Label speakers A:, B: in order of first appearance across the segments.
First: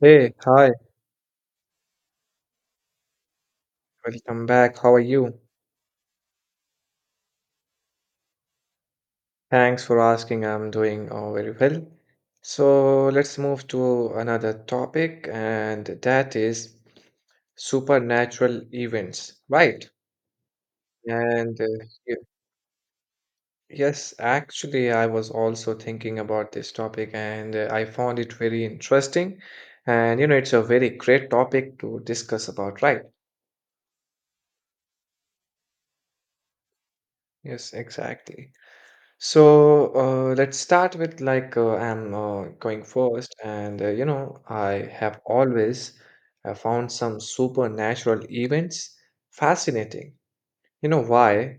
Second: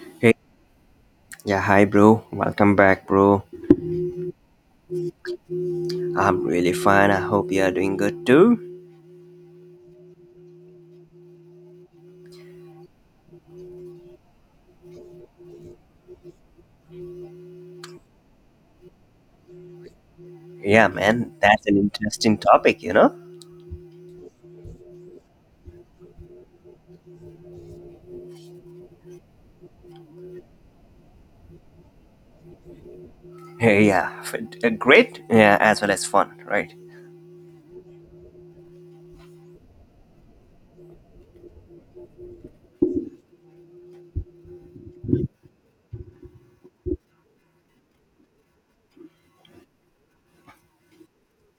A: Hey,
B: Hey,
A: hi,
B: yeah, hi, bro. Welcome back, bro.
A: welcome back. How are you?
B: I'm really fine. I hope you are doing good too.
A: Thanks for asking. I'm doing very well. So let's move to another topic, and that is supernatural events, right?
B: Yeah, man,
A: And
B: that's
A: uh,
B: an
A: y-
B: interesting topic, you know?
A: yes, actually, I was also thinking about this topic, and I found it very interesting. And you know, it's a very great topic to discuss about, right?
B: Hey, yeah, great, yeah, as well as fun, right?
A: Yes, exactly. So let's start with I'm going first, and you know, I have always found some supernatural events fascinating. You know why?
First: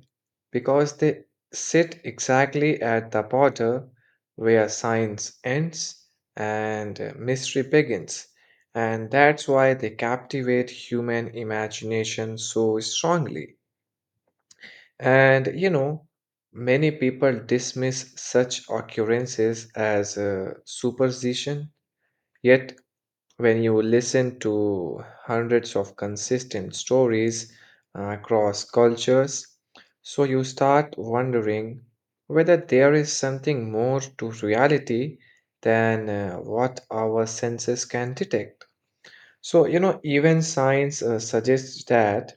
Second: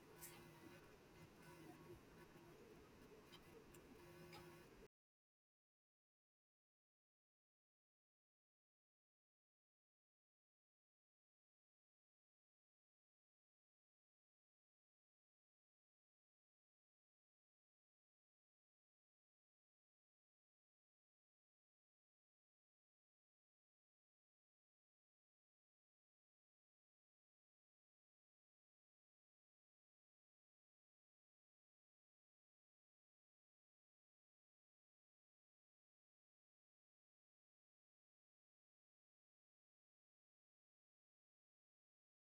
A: Because they sit exactly at the border where science ends and mystery begins, and that's why they captivate human imagination so strongly. And you know, many people dismiss such occurrences as superstition. Yet, when you listen to hundreds of consistent stories across cultures, so you start wondering whether there is something more to reality than what our senses can detect. So, you know, even science suggests that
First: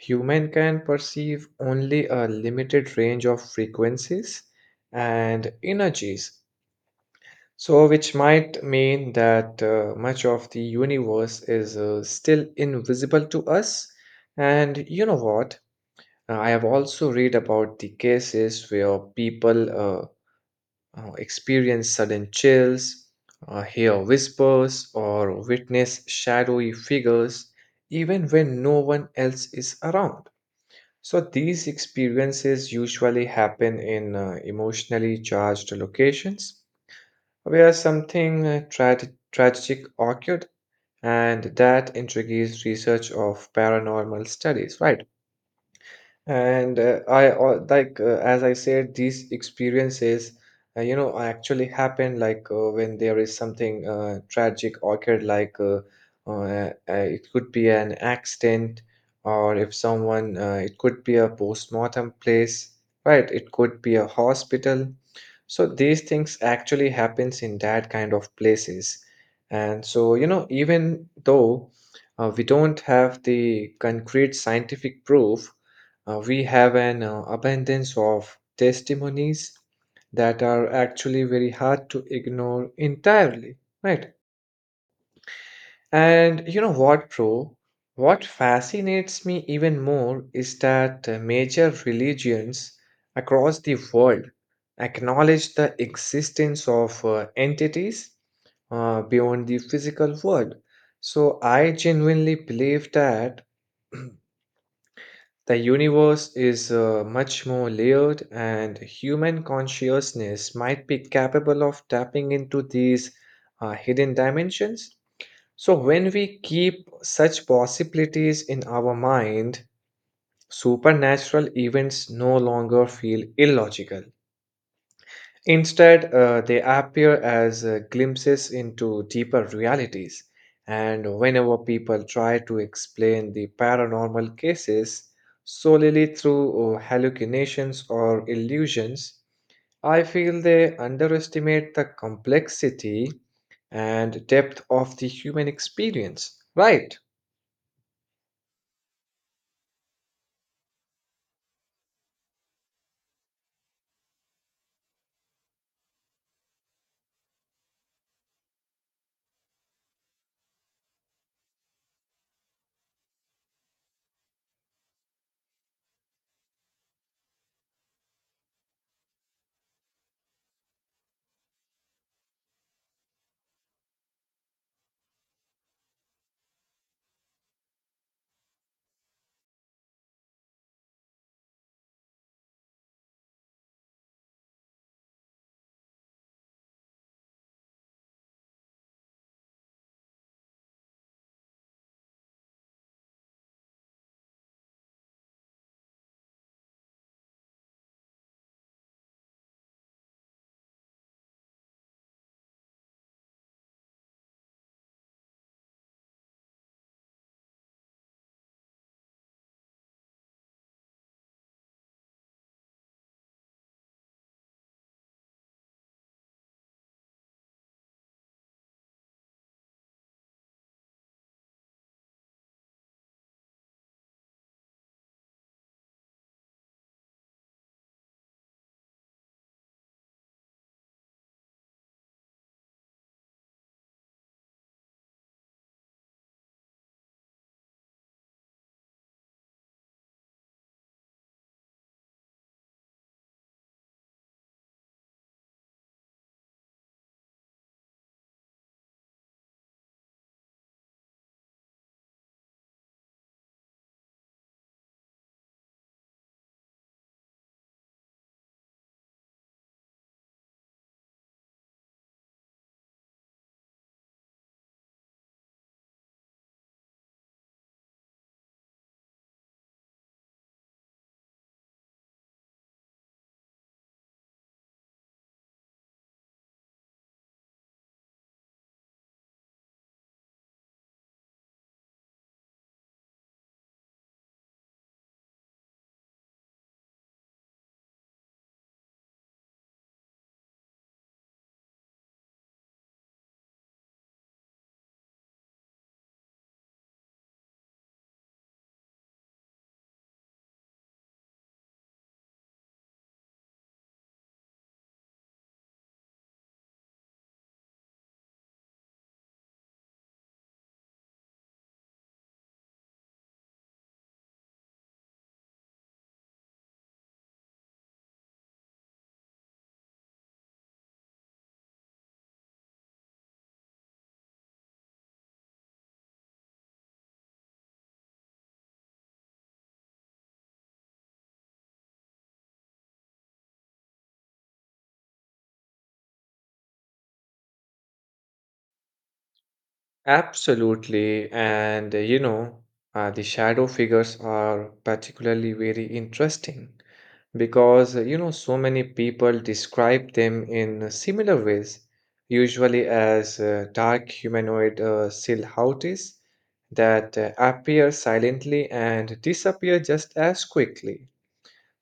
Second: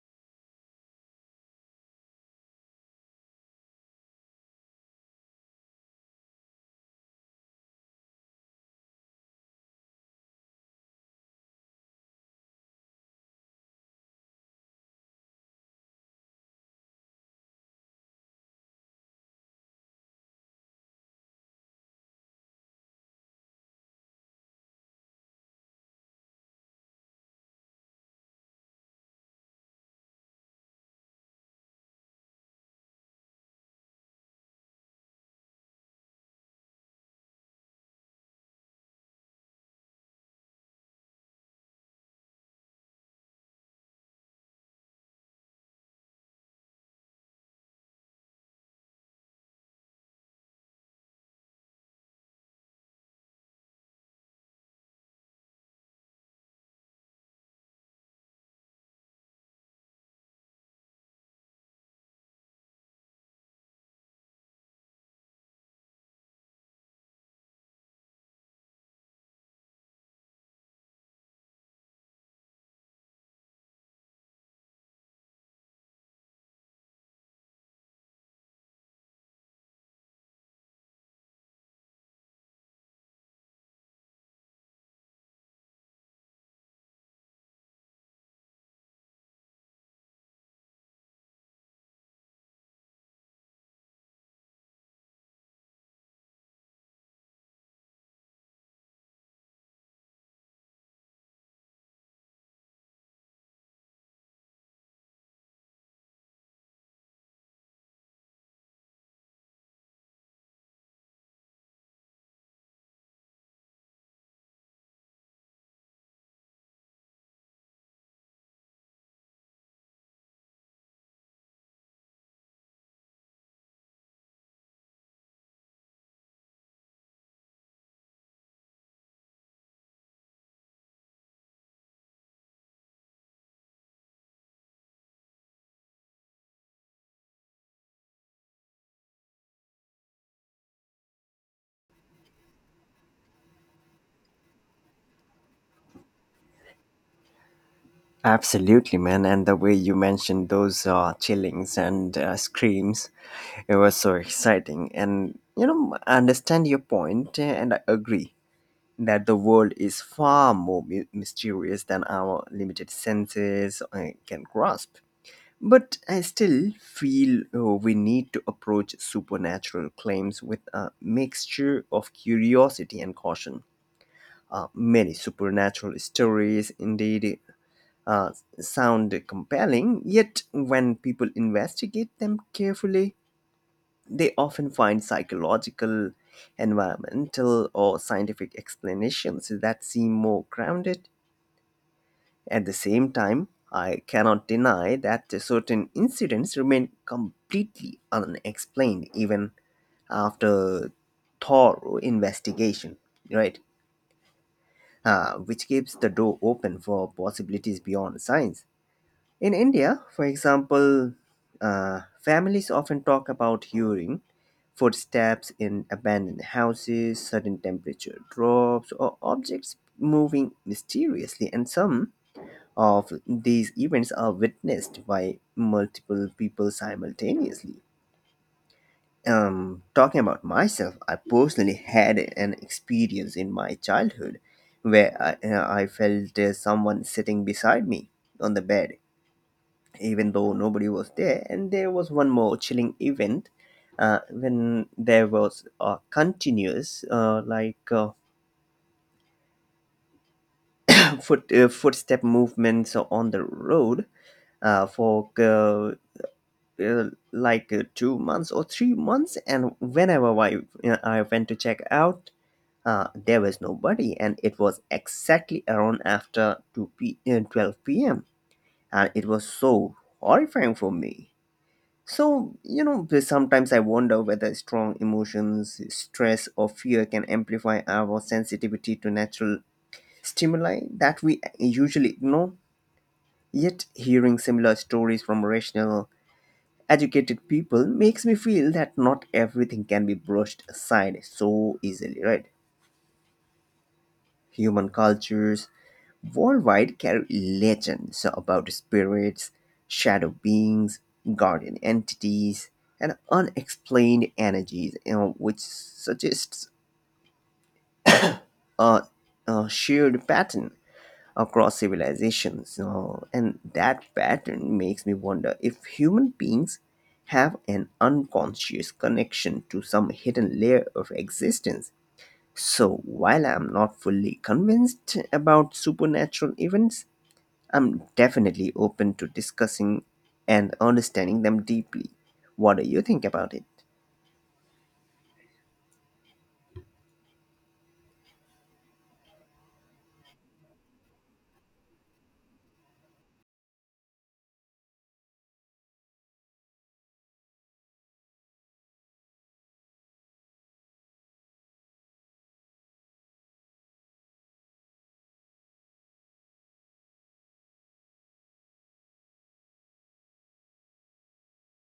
A: human can perceive only a limited range of frequencies and energies, so which might mean that much of the universe is still invisible to us. And you know what? I have also read about the cases where people experience sudden chills, hear whispers, or witness shadowy figures even when no one else is around. So these experiences usually happen in emotionally charged locations where something tragic occurred, and that intrigues research of paranormal studies, right? And I like as I said, these experiences, you know, actually happen when there is something tragic occurred, it could be an accident, or if someone, it could be a post-mortem place, right? It could be a hospital. So these things actually happens in that kind of places. And so, you know, even though we don't have the concrete scientific proof, we have an abundance of testimonies that are actually very hard to ignore entirely, right? And you know what, bro? What fascinates me even more is that major religions across the world acknowledge the existence of entities beyond the physical world. So I genuinely believe that the universe is much more layered, and human consciousness might be capable of tapping into these hidden dimensions. So, when we keep such possibilities in our mind, supernatural events no longer feel illogical. Instead, they appear as glimpses into deeper realities. And whenever people try to explain the paranormal cases solely through hallucinations or illusions, I feel they underestimate the complexity and depth of the human experience. Right,
B: Absolutely, man. And the way you mentioned those chillings and screams, it was so exciting. And, you know, I understand your point, and I agree that the world is far more mysterious than our limited senses can grasp. But I still feel we need to approach supernatural claims with a mixture of curiosity and caution. Many supernatural stories indeed uh, sound compelling, yet, when people investigate them carefully, they often find psychological, environmental, or scientific explanations that seem more grounded. At the same time, I cannot deny that certain incidents remain completely unexplained even after thorough investigation, right? Which keeps the door open for possibilities beyond science. In India, for example, families often talk about hearing footsteps in abandoned houses, sudden temperature drops, or objects moving mysteriously, and some of these events are witnessed by multiple people simultaneously. Talking about myself, I personally had an experience in my childhood where I felt someone sitting beside me on the bed, even though nobody was there. And there was one more chilling event when there was a continuous, like foot footstep movements on the road for. uh, 2 months or 3 months. And whenever I went to check out, there was nobody, and it was exactly around after 2 p uh, 12 p.m, and it was so horrifying for me. So, you know, sometimes I wonder whether strong emotions, stress, or fear can amplify our sensitivity to natural stimuli that we usually ignore, yet hearing similar stories from rational, educated people makes me feel that not everything can be brushed aside so easily, right? Human cultures worldwide carry legends about spirits, shadow beings, guardian entities, and unexplained energies, you know, which suggests a, a shared pattern across civilizations. You know, and that pattern makes me wonder if human beings have an unconscious connection to some hidden layer of existence. So, while I'm not fully convinced about supernatural events, I'm definitely open to discussing and understanding them deeply. What do you think about it?
A: absolutely. And you know, the shadow figures are particularly very interesting because you know so many people describe them in similar ways, usually as dark humanoid silhouettes that appear silently and disappear just as quickly.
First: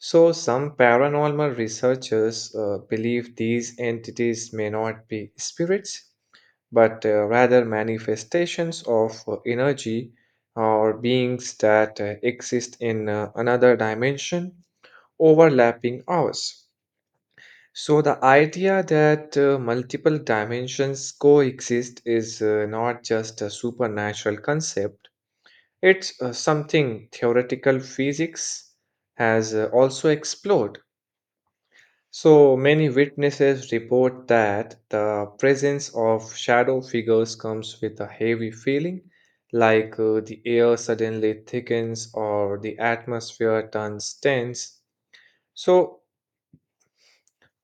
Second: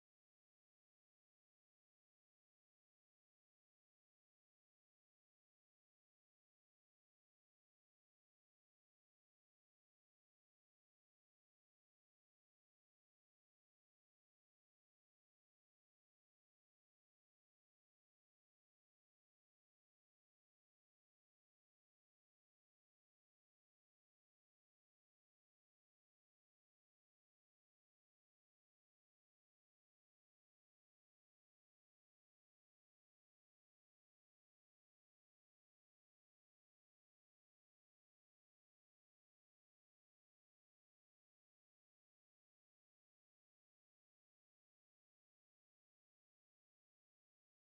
A: So, some paranormal researchers believe these entities may not be spirits, but rather manifestations of energy or beings that exist in another dimension overlapping hours. So, the idea that multiple dimensions coexist is not just a supernatural concept, it's something theoretical physics has also explored. So, many witnesses report that the presence of shadow figures comes with a heavy feeling, like the air suddenly thickens or the atmosphere turns tense. So,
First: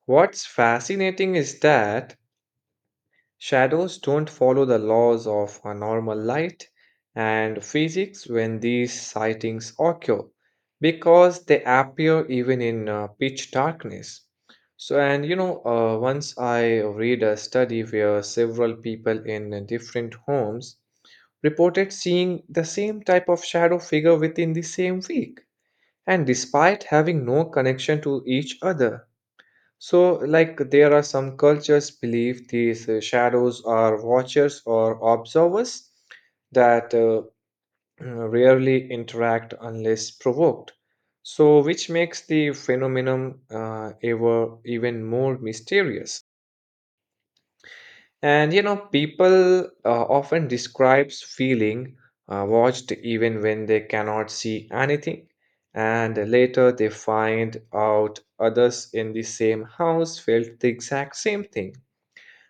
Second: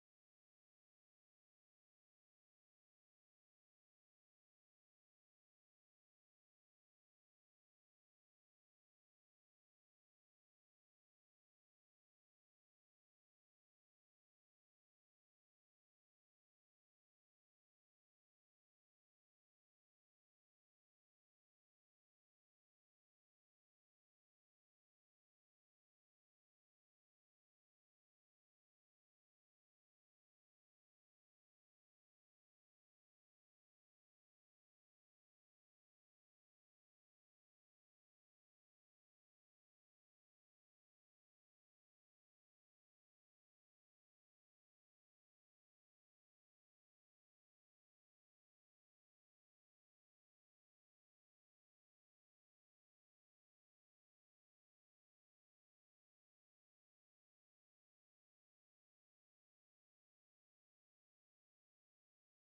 A: what's fascinating is that shadows don't follow the laws of a normal light and physics when these sightings occur because they appear even in pitch darkness. So, and you know, once I read a study where several people in different homes reported seeing the same type of shadow figure within the same week and despite having no connection to each other. So, like, there are some cultures believe these shadows are watchers or observers that rarely interact unless provoked. So, which makes the phenomenon ever even more mysterious. And you know, people often describes feeling watched even when they cannot see anything. And later they find out others in the same house felt the exact same thing.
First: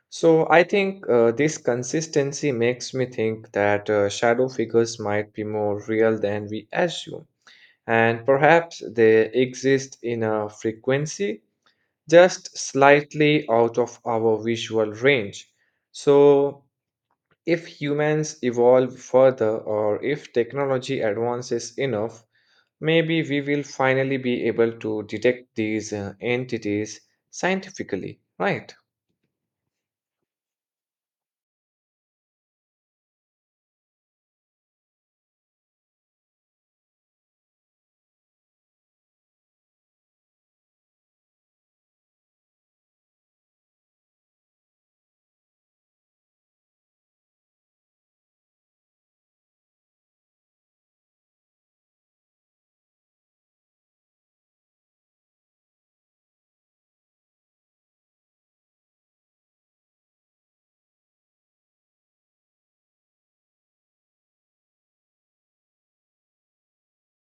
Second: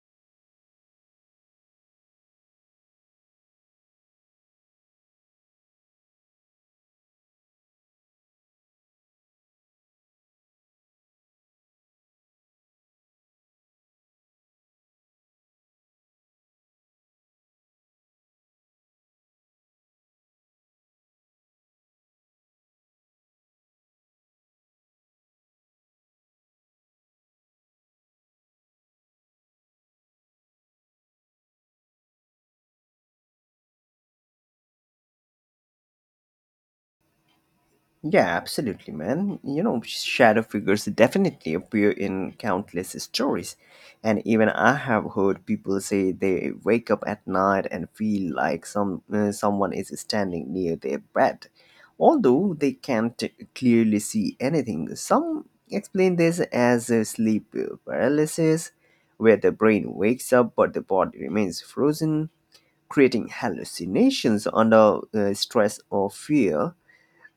A: So I think this consistency makes me think that shadow figures might be more real than we assume, and perhaps they exist in a frequency just slightly out of our visual range. So if humans evolve further or if technology advances enough, maybe we will finally be able to detect these entities scientifically, right?
B: Yeah, absolutely, man. You know, shadow figures definitely appear in countless stories. And even I have heard people say they wake up at night and feel like someone is standing near their bed, although they can't clearly see anything. Some explain this as a sleep paralysis, where the brain wakes up but the body remains frozen, creating hallucinations under stress or fear.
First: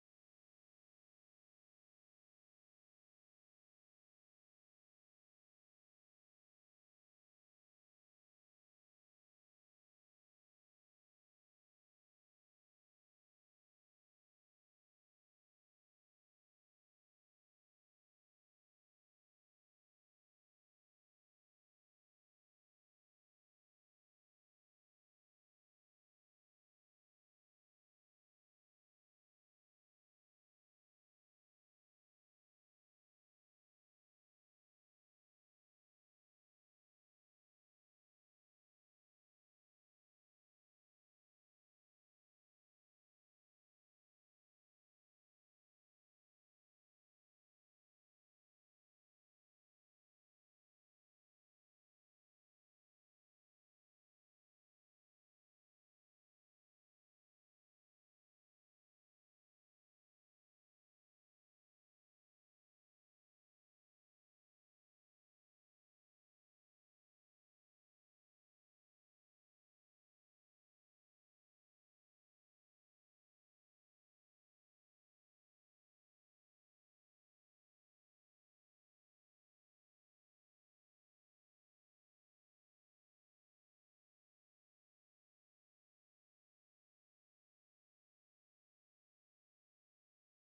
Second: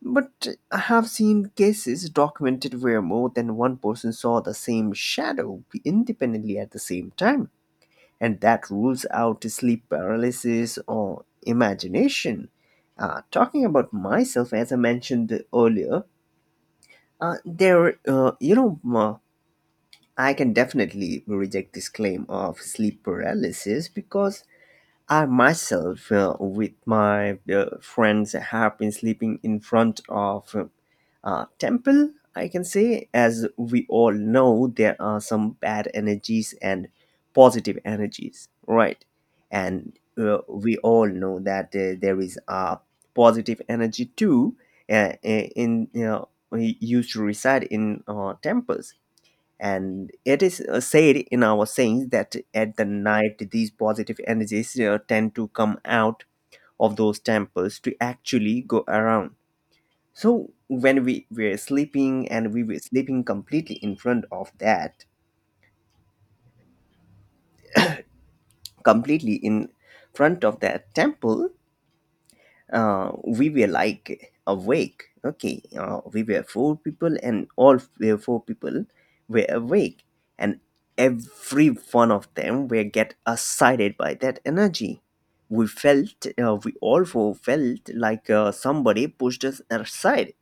B: But I have seen cases documented where more than one person saw the same shadow independently at the same time, and that rules out sleep paralysis or imagination. Talking about myself, as I mentioned earlier, uh, there, uh, you know, uh, I can definitely reject this claim of sleep paralysis because I myself, with my friends, have been sleeping in front of a temple. I can say, as we all know, there are some bad energies and positive energies, right? And we all know that there is a positive energy too. In, you know, we used to reside in temples, and it is said in our sayings that at the night these positive energies tend to come out of those temples to actually go around. So when we were sleeping, and we were sleeping completely in front of that, completely in front of that temple, we were like awake. Okay, we were four people, and all were four people were awake, and every one of them were get excited by that energy. We felt, we all four felt like somebody pushed us aside.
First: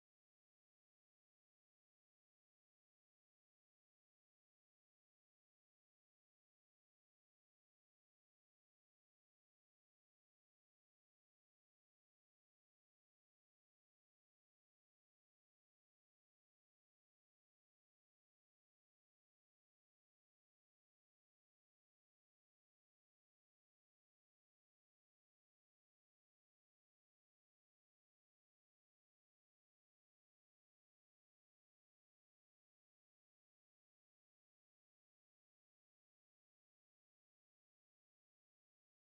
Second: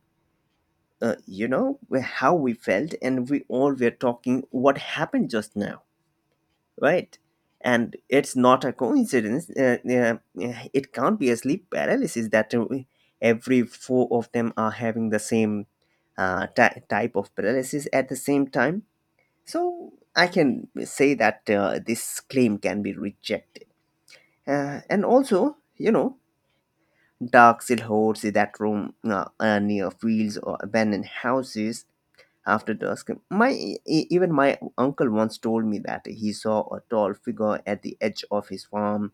B: You know how we felt, and we all were talking what happened just now, right? And it's not a coincidence. It can't be a sleep paralysis that every four of them are having the same type of paralysis at the same time. So I can say that this claim can be rejected. And also, you know, dark silhouettes in that room, near fields or abandoned houses after dusk. Even my uncle once told me that he saw a tall figure at the edge of his farm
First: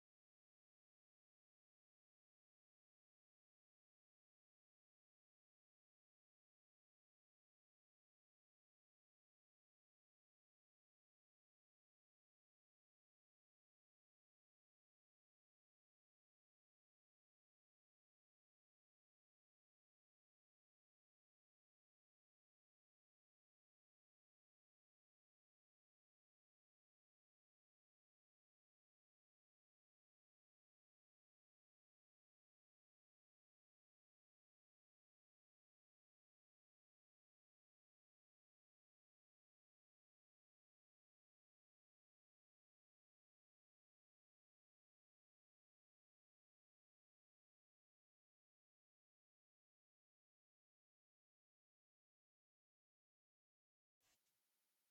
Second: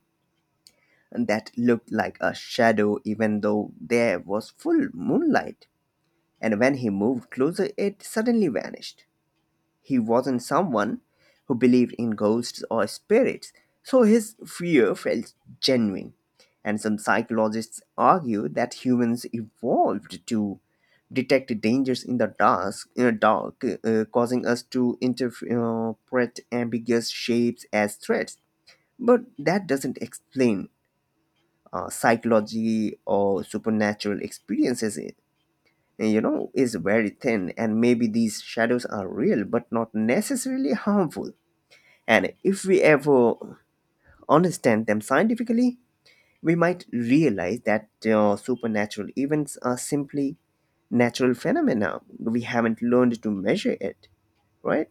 B: that looked like a shadow, even though there was full moonlight. And when he moved closer, it suddenly vanished. He wasn't someone who believed in ghosts or spirits, so his fear felt genuine. And some psychologists argue that humans evolved to detect dangers in the dark, causing us to interpret ambiguous shapes as threats. But that doesn't explain psychology or supernatural experiences. It, you know, is very thin, and maybe these shadows are real but not necessarily harmful. And if we ever understand them scientifically, we might realize that supernatural events are simply natural phenomena. We haven't learned to measure it, right?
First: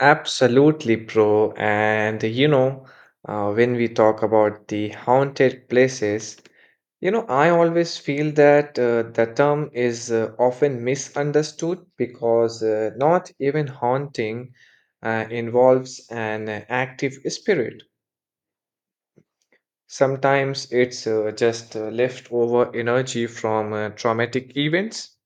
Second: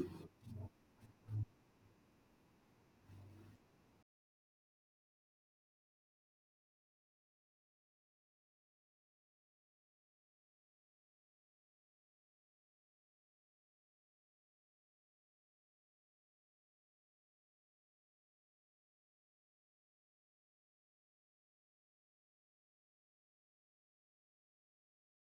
A: Absolutely, bro. And you know, when we talk about the haunted places, you know, I always feel that the term is often misunderstood because not even haunting involves an active spirit. Sometimes it's just leftover energy from traumatic events.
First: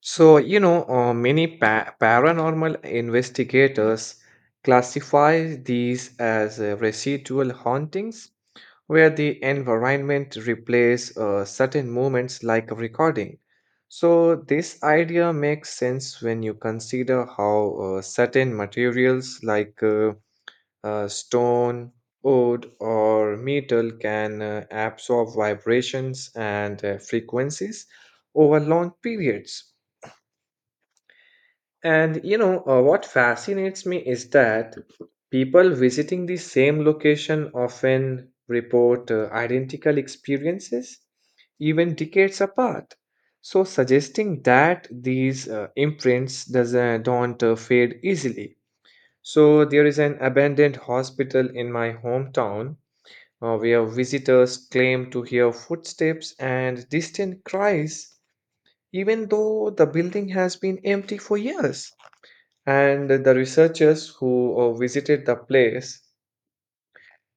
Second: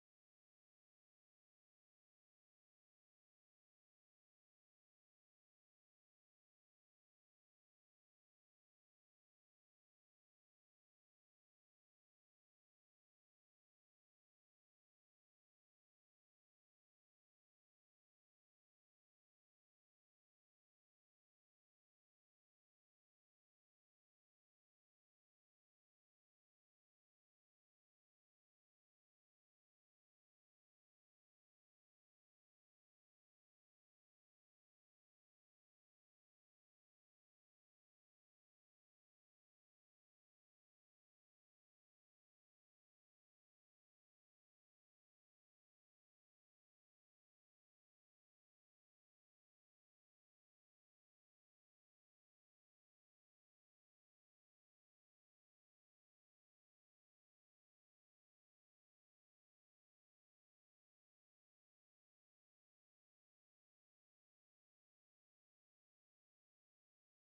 A: So, you know, many paranormal investigators classify these as residual hauntings, where the environment replays certain moments like a recording. So, this idea makes sense when you consider how certain materials like stone, wood, or metal can absorb vibrations and frequencies over long periods. And you know, what fascinates me is that people visiting the same location often report identical experiences, even decades apart. So, suggesting that these imprints doesn't, don't fade easily. So, there is an abandoned hospital in my hometown where visitors claim to hear footsteps and distant cries, even though the building has been empty for years. And the researchers who visited the place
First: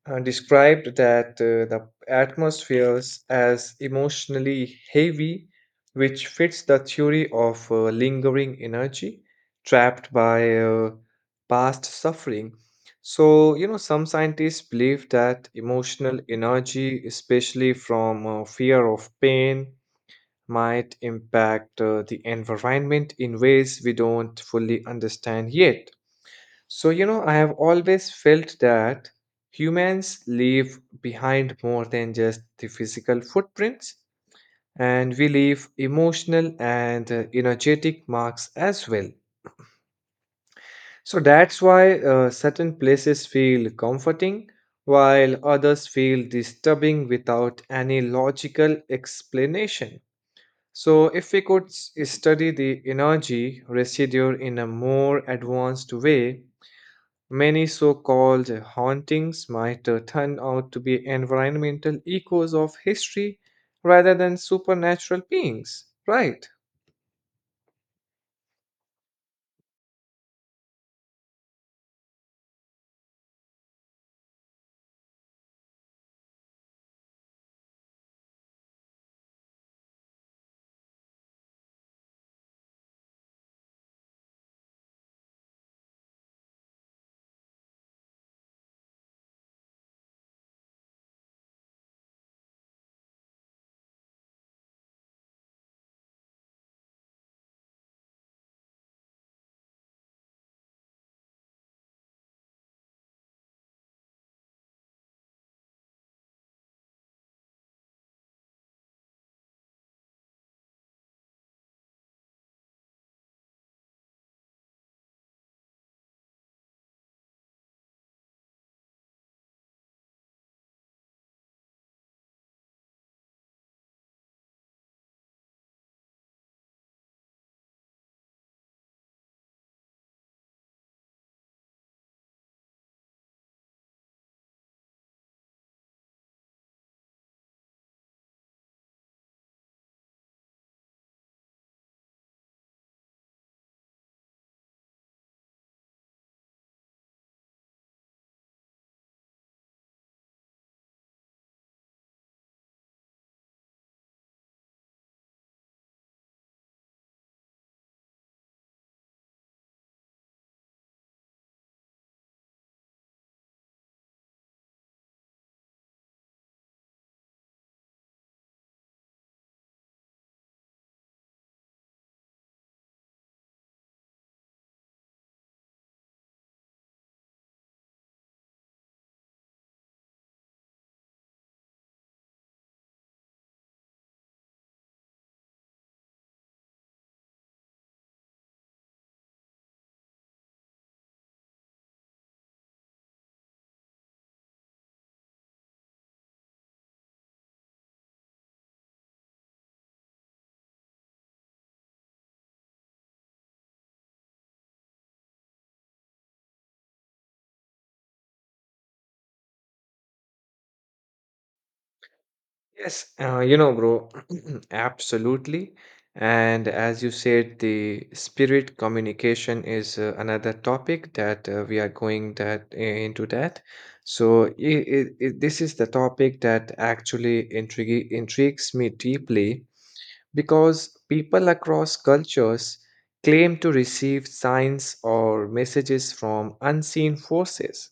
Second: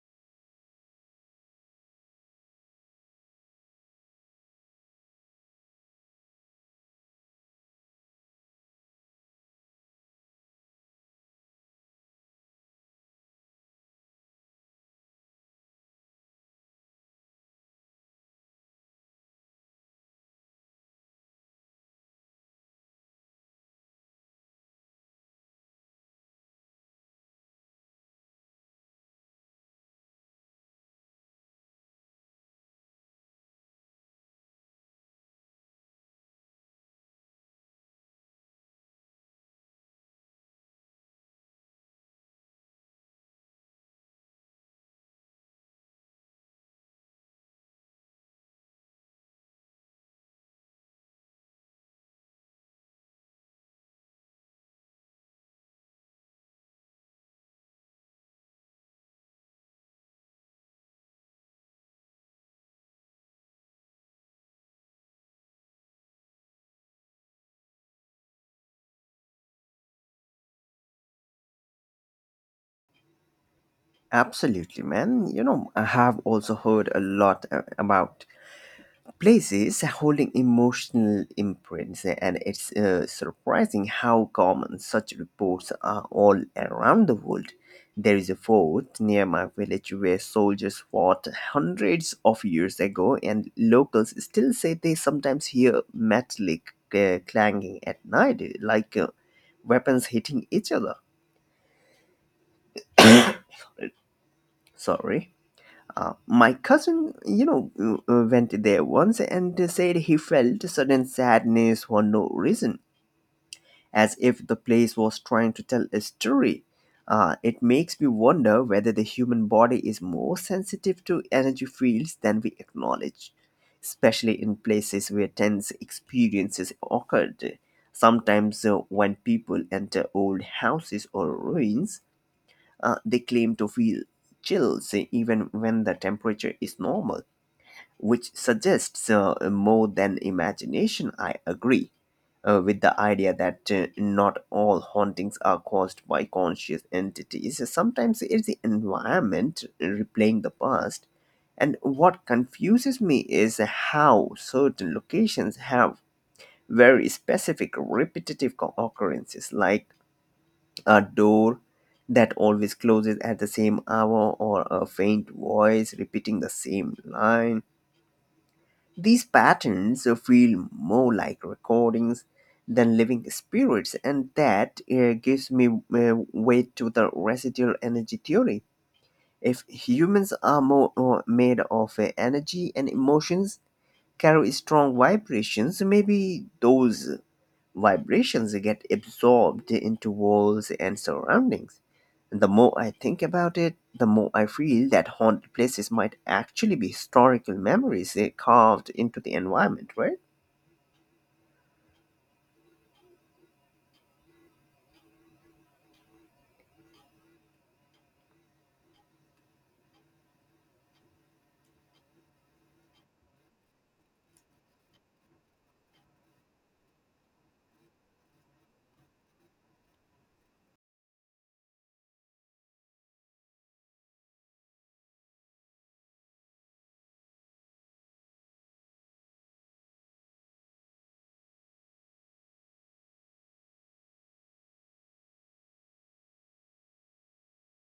A: described that the atmospheres as emotionally heavy, which fits the theory of lingering energy trapped by past suffering. So, you know, some scientists believe that emotional energy, especially from fear of pain, might impact the environment in ways we don't fully understand yet. So, you know, I have always felt that humans leave behind more than just the physical footprints, and we leave emotional and energetic marks as well. So that's why certain places feel comforting, while others feel disturbing without any logical explanation. So, if we could study the energy residue in a more advanced way, many so called hauntings might turn out to be environmental echoes of history rather than supernatural beings, right?
B: Absolutely, man. You know, I have also heard a lot about places holding emotional imprints, eh, and it's surprising how common such reports are all around the world. There is a fort near my village where soldiers fought hundreds of years ago, and locals still say they sometimes hear metallic clanging at night, like weapons hitting each other. Sorry. My cousin, you know, went there once and said he felt sudden sadness for no reason, as if the place was trying to tell a story. It makes me wonder whether the human body is more sensitive to energy fields than we acknowledge, especially in places where tense experiences occurred. Sometimes, when people enter old houses or ruins, they claim to feel chills even when the temperature is normal, which suggests more than imagination. I agree with the idea that not all hauntings are caused by conscious entities. Sometimes it's the environment replaying the past. And what confuses me is how certain locations have very specific repetitive occurrences, like a door that always closes at the same hour, or a faint voice repeating the same line. These patterns feel more like recordings than living spirits, and that gives me weight to the residual energy theory. If humans are more made of energy, and emotions carry strong vibrations, maybe those vibrations get absorbed into walls and surroundings. And the more I think about it, the more I feel that haunted places might actually be historical memories, eh, carved into the environment, right?
A: Yes, you know, bro, absolutely. And as you said, the spirit communication is another topic that we are going that into that. So I this is the topic that actually intrigues me deeply because people across cultures claim to receive signs or messages from unseen forces,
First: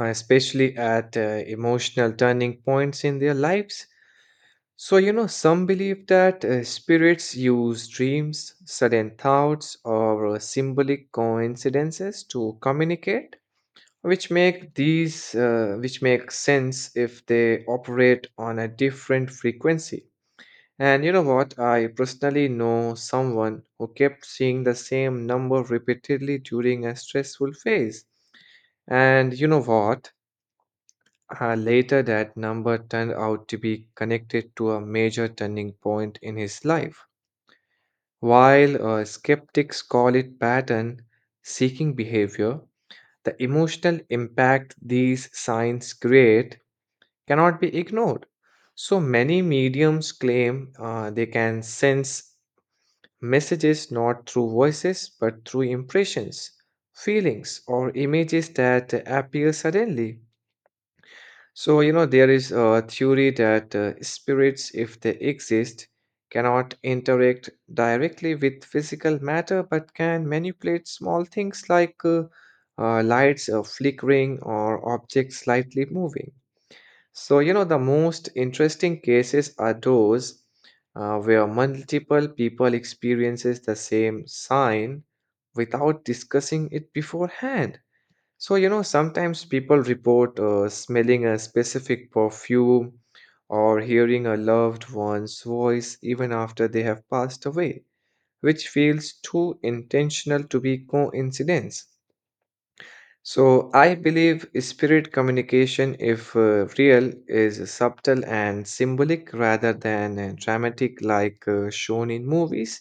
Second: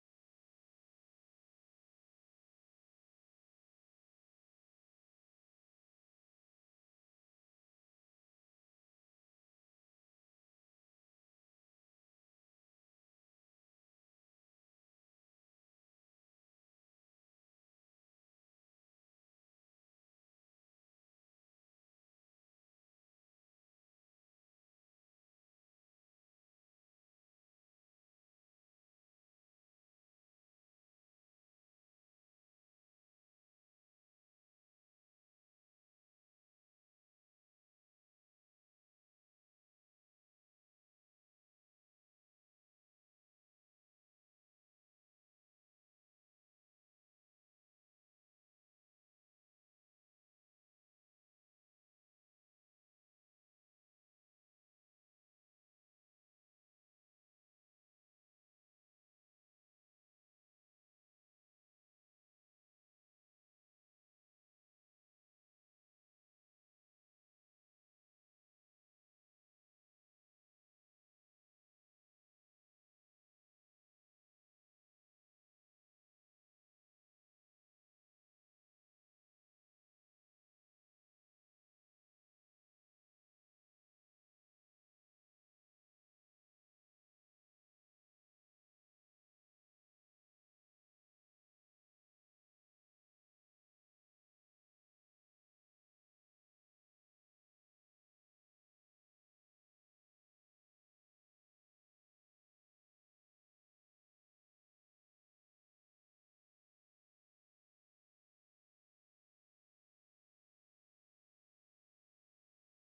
A: especially at emotional turning points in their lives. So, you know, some believe that spirits use dreams, sudden thoughts, or symbolic coincidences to communicate, which make sense if they operate on a different frequency. And you know what? I personally know someone who kept seeing the same number repeatedly during a stressful phase. And you know what? Later, that number turned out to be connected to a major turning point in his life. While skeptics call it pattern seeking behavior, the emotional impact these signs create cannot be ignored. So many mediums claim they can sense messages not through voices but through impressions, feelings, or images that appear suddenly. So, you know, there is a theory that spirits, if they exist, cannot interact directly with physical matter but can manipulate small things like lights flickering or objects slightly moving. So, you know, the most interesting cases are those where multiple people experiences the same sign without discussing it beforehand. So, you know, sometimes people report smelling a specific perfume or hearing a loved one's voice even after they have passed away, which feels too intentional to be coincidence. So I believe spirit communication, if real, is subtle and symbolic rather than dramatic like shown in movies.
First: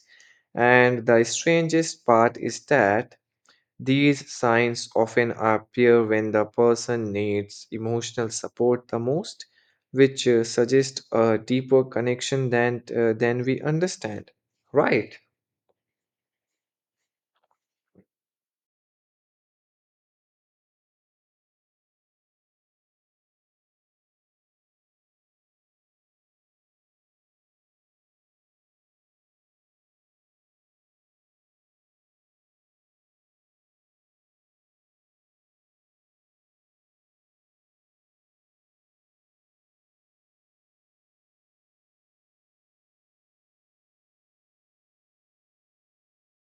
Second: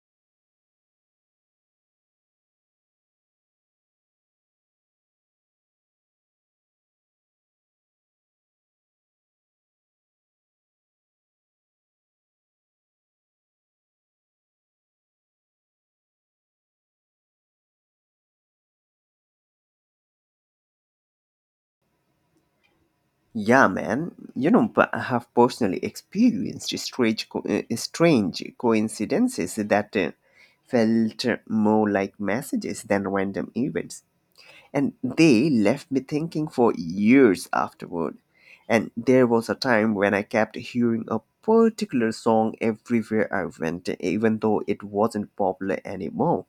A: And the strangest part is that these signs often appear when the person needs emotional support the most, which suggests a deeper connection than we understand. Right.
B: Yeah, man. You know, but I have personally experienced strange coincidences that felt more like messages than random events. And they left me thinking for years afterward. And there was a time when I kept hearing a particular song everywhere I went, even though it wasn't popular anymore.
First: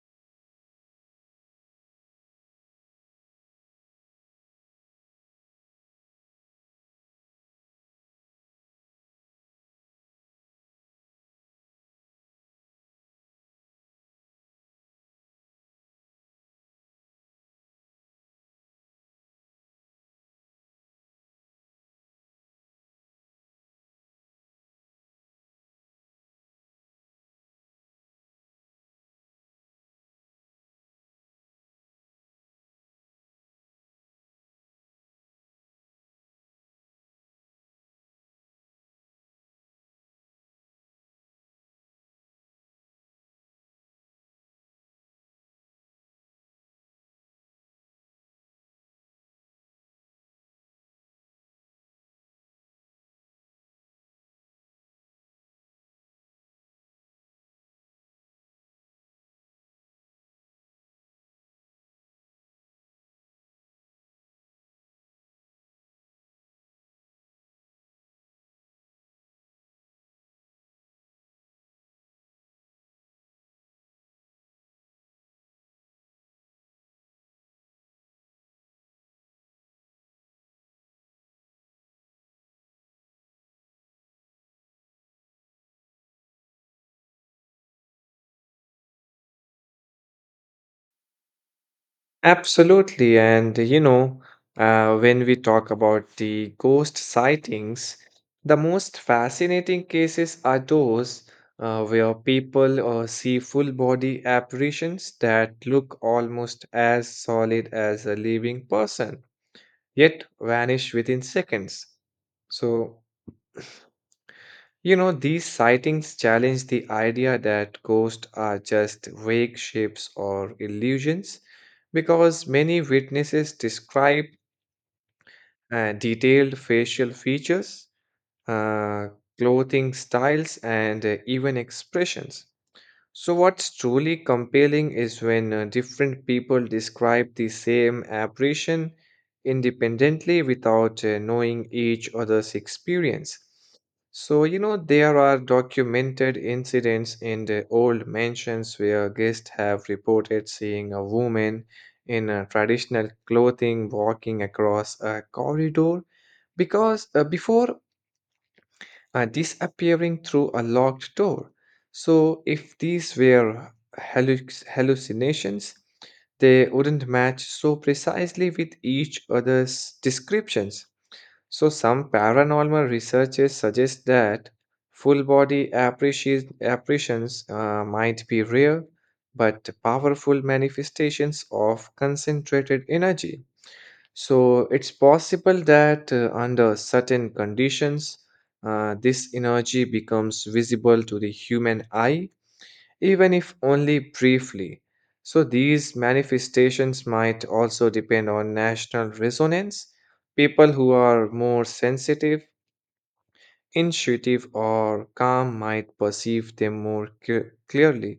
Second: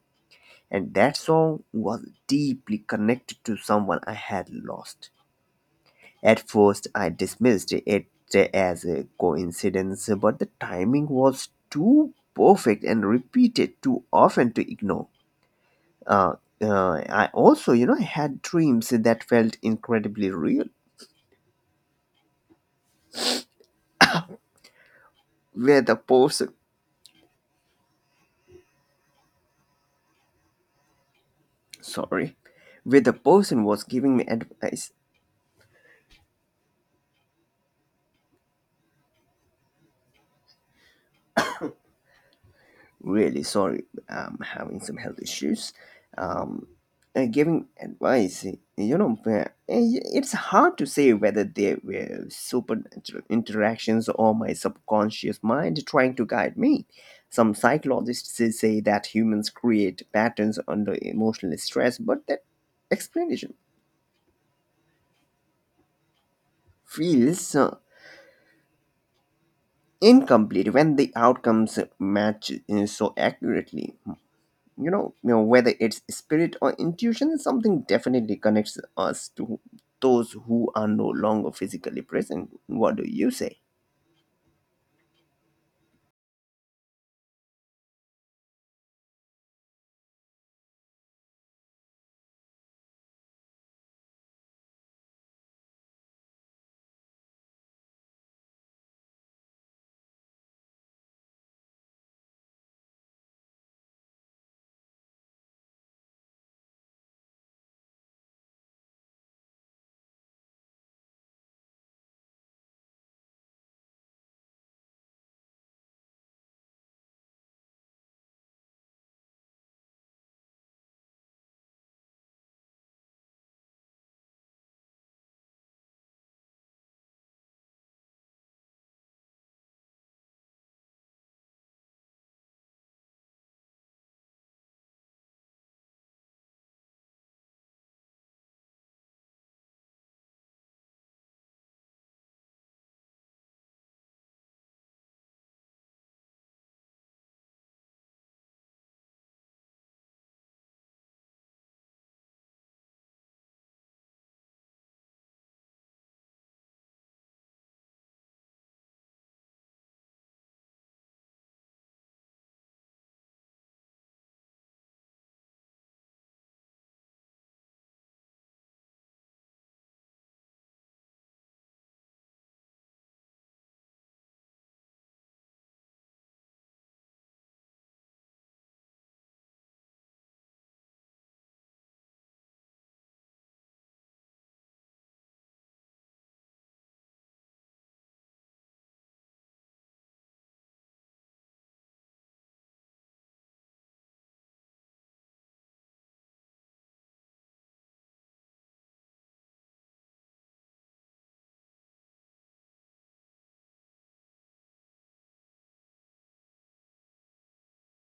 B: And that song was deeply connected to someone I had lost. At first, I dismissed it as a coincidence, but the timing was too perfect and repeated too often to ignore. uh, I also, you know, had dreams that felt incredibly real, where the person, sorry, where the person was giving me advice. Really sorry, I'm having some health issues. um and giving advice, you know, eh, it's hard to say whether they were interactions or my subconscious mind trying to guide me. Some psychologists say that humans create patterns under emotional stress, but that explanation feels incomplete when the outcomes match, eh, so accurately. You know, whether it's spirit or intuition, something definitely connects us to those who are no longer physically present. What do you say?
A: Absolutely. And, you know, when we talk about the ghost sightings, the most fascinating cases are those where people see full body apparitions that look almost as solid as a living person, yet vanish within seconds. So, you know, these sightings challenge the idea that ghosts are just vague shapes or illusions because many witnesses describe detailed facial features, uh, clothing styles, and even expressions. So, what's truly compelling is when different people describe the same apparition independently without knowing each other's experience. So, you know, there are documented incidents in the old mansions where guests have reported seeing a woman in traditional clothing walking across a corridor because before disappearing through a locked door. So, if these were hallucinations, they wouldn't match so precisely with each other's descriptions. So, some paranormal researchers suggest that full body apparitions might be rare but powerful manifestations of concentrated energy. So it's possible that under certain conditions, this energy becomes visible to the human eye, even if only briefly. So these manifestations might also depend on national resonance. People who are more sensitive, intuitive, or calm might perceive them clearly.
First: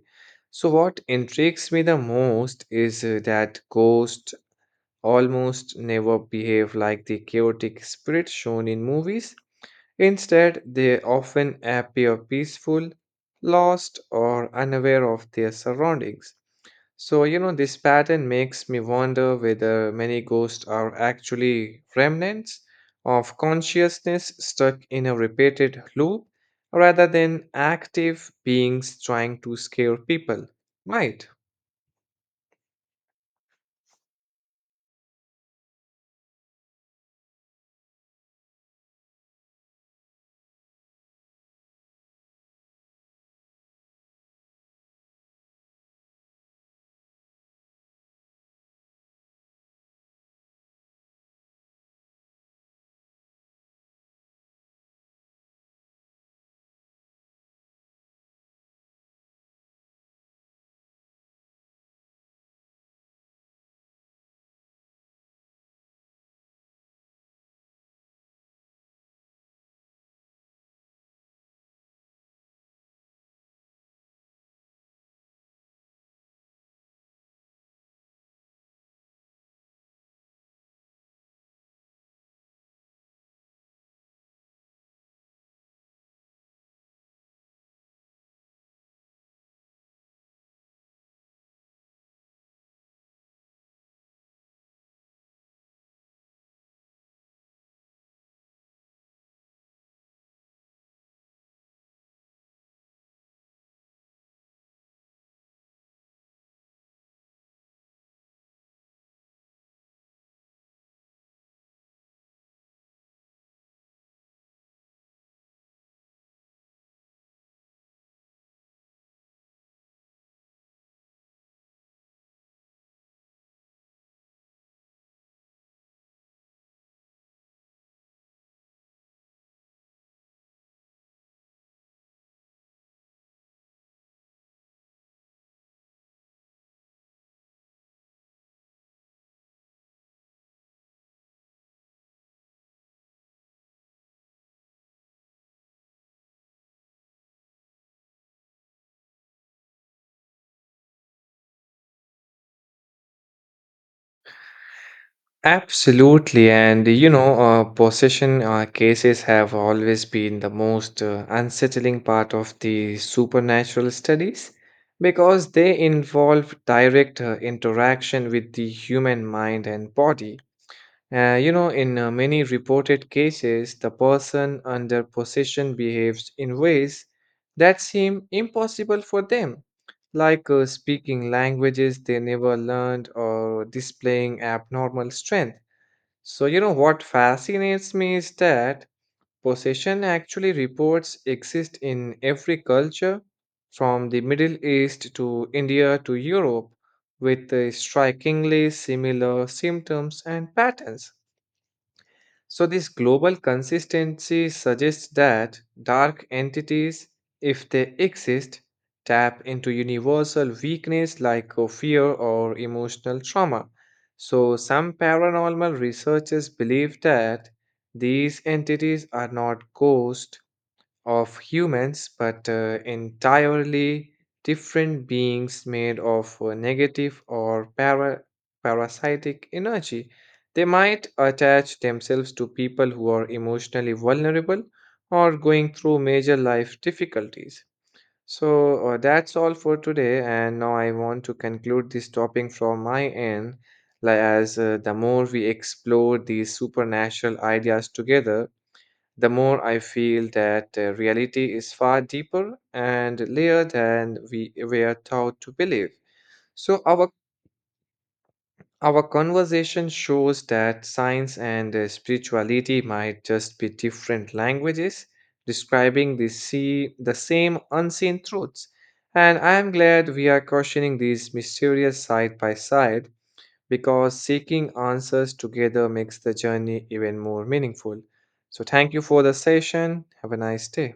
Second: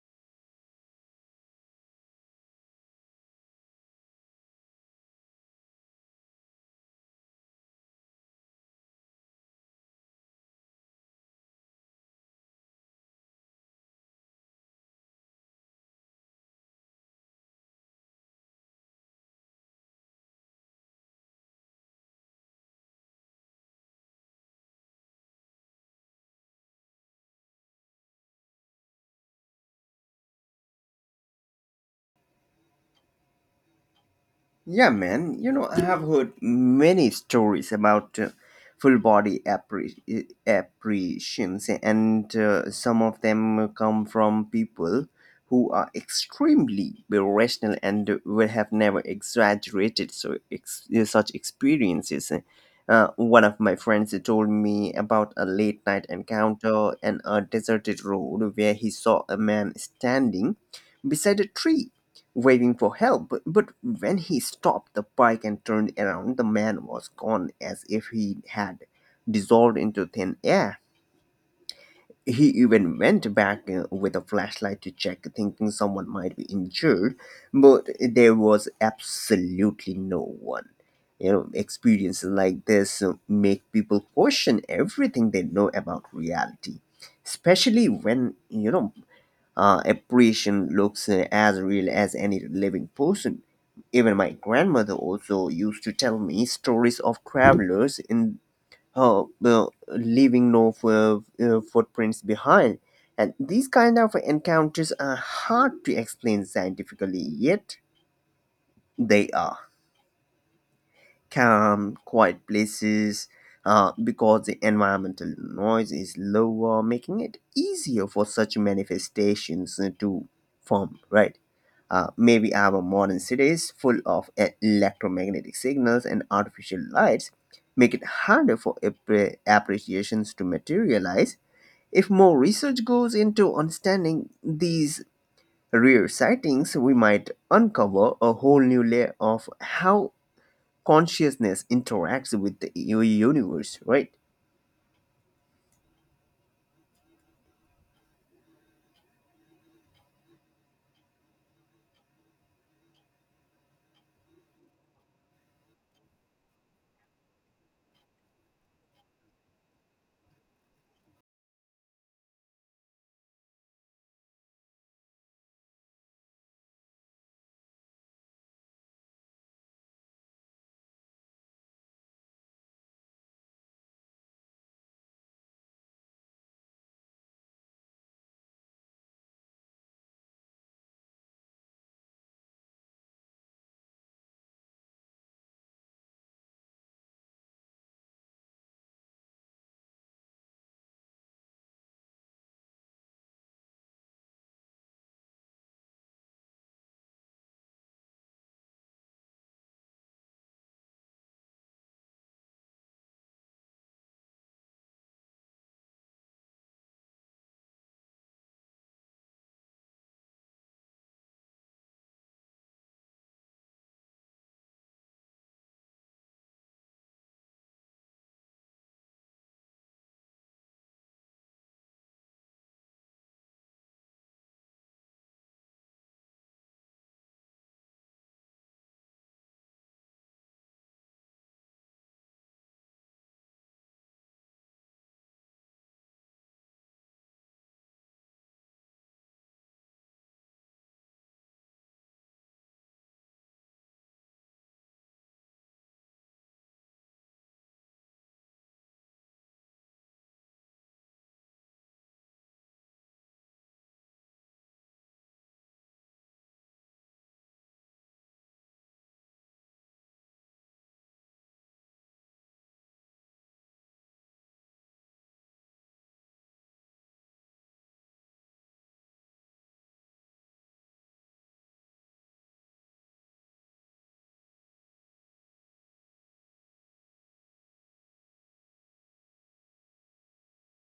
A: So, what intrigues me the most is that ghosts almost never behave like the chaotic spirits shown in movies. Instead, they often appear peaceful, lost, or unaware of their surroundings. So, you know, this pattern makes me wonder whether many ghosts are actually remnants of consciousness stuck in a repeated loop rather than active beings trying to scare people. Right.
B: Yeah, man. You know, I have heard many stories about full body apparitions, and some of them come from people who are extremely rational and will have never exaggerated such experiences. One of my friends told me about a late night encounter and a deserted road where he saw a man standing beside a tree, waving for help. But when he stopped the bike and turned around, the man was gone, as if he had dissolved into thin air. He even went back with a flashlight to check, thinking someone might be injured, but there was absolutely no one. You know, experiences like this make people question everything they know about reality, especially when, you know, apparition looks as real as any living person. Even my grandmother also used to tell me stories of travelers in leaving no footprints behind. And these kind of encounters are hard to explain scientifically, yet they are calm, quiet places because the environmental noise is lower, making it easier for such manifestations to form, right? Maybe our modern cities, full of electromagnetic signals and artificial lights, make it harder for appreciations to materialize. If more research goes into understanding these rare sightings, we might uncover a whole new layer of how consciousness interacts with the universe, right?
A: Absolutely, and you know, possession cases have always been the most unsettling part of the supernatural studies because they involve direct interaction with the human mind and body. You know, in many reported cases, the person under possession behaves in ways that seem impossible for them, like speaking languages they never learned or displaying abnormal strength. So, you know what fascinates me is that possession actually reports exist in every culture, from the Middle East to India to Europe, with strikingly similar symptoms and patterns. So, this global consistency suggests that dark entities, if they exist, tap into universal weakness like fear or emotional trauma. So, some paranormal researchers believe that these entities are not ghosts of humans, but entirely different beings made of negative or parasitic energy. They might attach themselves to people who are emotionally vulnerable or going through major life difficulties. So that's all for today, and now I want to conclude this topic from my end. Like as the more we explore these supernatural ideas together, the more I feel that reality is far deeper and layered than we were taught to believe. So, our conversation shows that science and spirituality might just be different languages describing the same unseen truths. And I am glad we are questioning these mysterious side by side because seeking answers together makes the journey even more meaningful. So, thank you for the session. Have a nice day.